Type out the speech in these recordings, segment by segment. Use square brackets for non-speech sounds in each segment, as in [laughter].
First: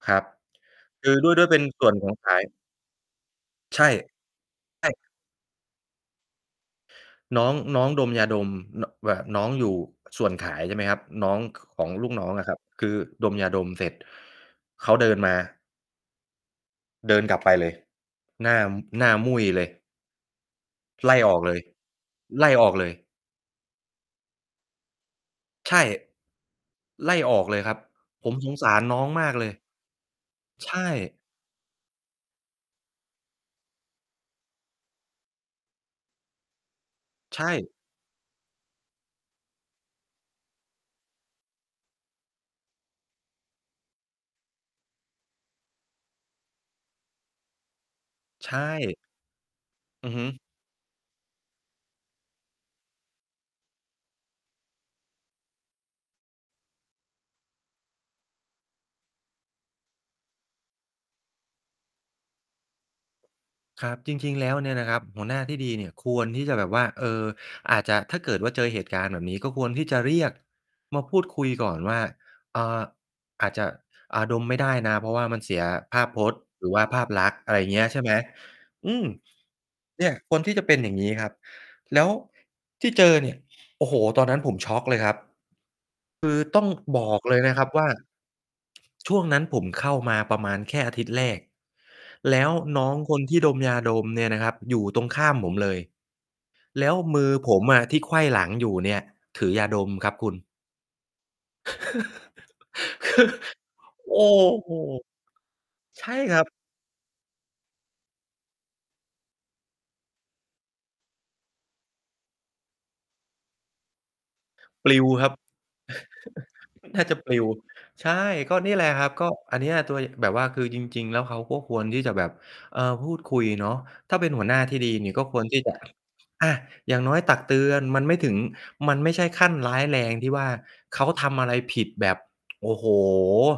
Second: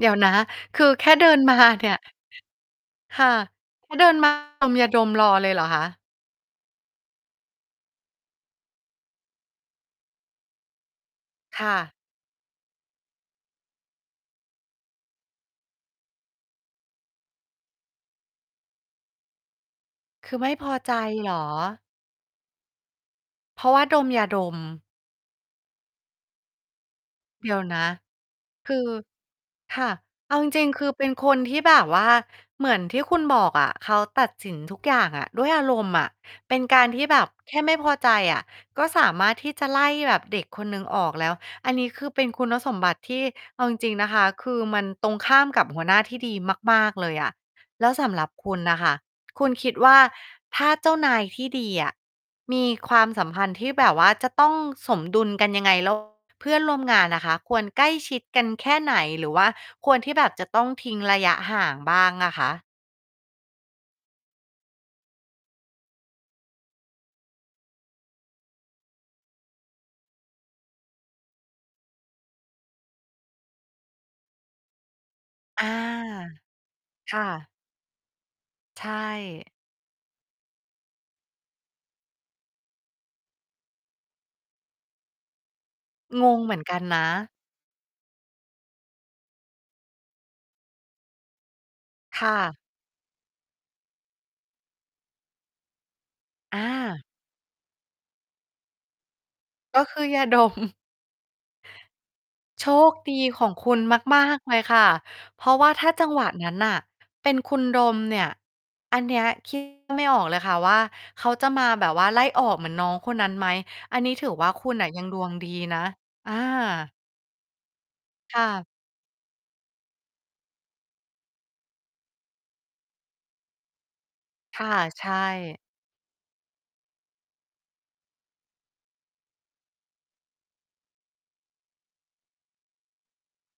เดี๋คยรวับ นะ คือแคคื่อเดด้ิวย นด้วยมเาป็นสเน่ีว่นย ของ ขาย ค่ะ ใช่ เขาเดิน มา ดมใยชา่ ดมรอเลยเหรอคะ? น้อง น้องดมยาดม น แบบน้องอยู่ส่วนขาย ใช่ไหมครับ น้อง ข ค่ของะ ลูกน้องอะครับ คือดมยาดมเสร็จ เขาเดินมา เดินกลับไปเลย หน้า หน้ามุ่ยเลย คือไม่พอใจไล่เหอรอกอ? เลย ไล่ออกเลย เพราะว่าดมยาดม ใช่ ไล่ออเกดีเ๋ลยวยครันบ ะ ผมสงสคาืรอ น้องมากเลย ค่ะ เอาจริใง ชๆ คือเป็น่ คนที่แบบว่า เหมือนที่คุณบอกอะ เขาตัดสินทุกอย่างอะด้วยอารมณ์อะ เป็นการที่แบบใชแค่่ ไม่พอใจอะ ก็สามารถที่จะไล่แบบเด็กคนหนึ่งออกแล้ว อันนี้ คือเป็นคุณสมบัติที่ เอาจริง ๆ นะคะ คือมันตรงข้ามกับหัวหน้าที่ดีมาก ๆ เลยอะ แล้วสำหรับใคชุณน่ะค่ะ ่ คุณคิดว่า อือฮึ ถ้าเจ้านายที่ดีอะมีความสัมพันธ์ที่แบบว่าจะต้องสมดุลกันยังไง? แล้ว เพื่อนร่วมงานน่ะค่ะควรใกล้ชิดกันแค่ไหน? หรือว่าควรที่แบบจะต้องทิ้งระยะห่างบ้างอะคะ? ครับ จริง ๆ แล้วเนี่ยนะครับ หัวหน้าที่ดีเนี่ยควรที่จะแบบว่า เอ่อ อาจจะ ถ้าเกิดว่า เจอเหตุการณ์แบบนี้ก็ควรที่จะเรียกมาพูดคุยก่อนว่า อ่า อาจจะ อะ ดมไม่ได้นะ เพราะว่ามันเสีอยา ภาพพจน์หรือว่าภาพค่ลักษณ์ ะ อะไรเงี้ย ใช่ไหม ใชอ่ ืม เนี่ย ควรที่จะเป็นอย่างงี้ครับ แล้วที่เจอเนี่ย โอ้โฮ ตอนนั้นผมช็อกเลยครับ คงืองเหมืตอ้นองกันนะ บอกเลยนะครับว่า ช่วงนั้น ผมเข้ามาประมาณแค่อาทิตย์แรก ค่แล้วะ น้องคนที่ดมยาดมเนี่ยนะครับอยู่ตรงข้ามผมเลย อแล้วา มือผมอะที่ไขว้หลังอยู่เนี่ย ถือยากด็มคือครับยาคุณ ดม [chuckles] โชคดีของคุณ[chuckles] คือ โอม้าก ๆ เลยโฮ ค่ะ เพราะว่าถ้าจใชัง่หวะครันบ ั้นน่ะเป็นคุณดมเนี่ย อันนี้ คิด ไม่ออกเลยค่ะว่า เขาจะมาแบบว่าไล่ออกเหมือนน้องคนนั้นไหม อันนี้ ถือว่า คุณน่ปะลยิัวงดควรังบ ดีนะ อา [chuckles] น่าจะปลิว ใช่ ค่ก็ะ นี่แหละครับ ก็ อันเนี้ย ตัว ย แบบว่าคือจริง ๆ แล้วเขาก็ควรที่จะแบบ เอ่อ พูดคุยเนาะ ถ้าเป็นหัวหน้คา่ะ ที่ดีใชนี่ ก็ควร่ ที่จะ อะ อย่างน้อยตักเตือน มันไม่ถึง มันไม่ใช่ขั้นร้ายแรงที่ว่า เขาทำอะไรผิดแบบ โอ้โฮ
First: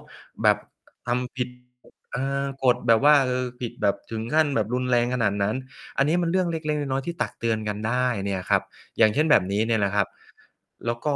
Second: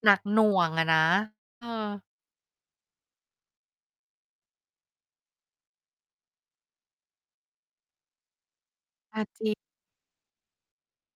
หนักหน่แบบวงอะนะ ทำ ผิด เออ เอ่อ กฎ แบบว่าผิดแบบถึงขั้นแบบรุนแรงขนาดนั้น อันนี้มันเรื่องเล็ก ๆ น้อย ๆ ที่ตักเตือนกันได้เนี่ยครับ อย่างอเชา ่นแบจบริ นี้เนี่ยแหละครับ แล้วก็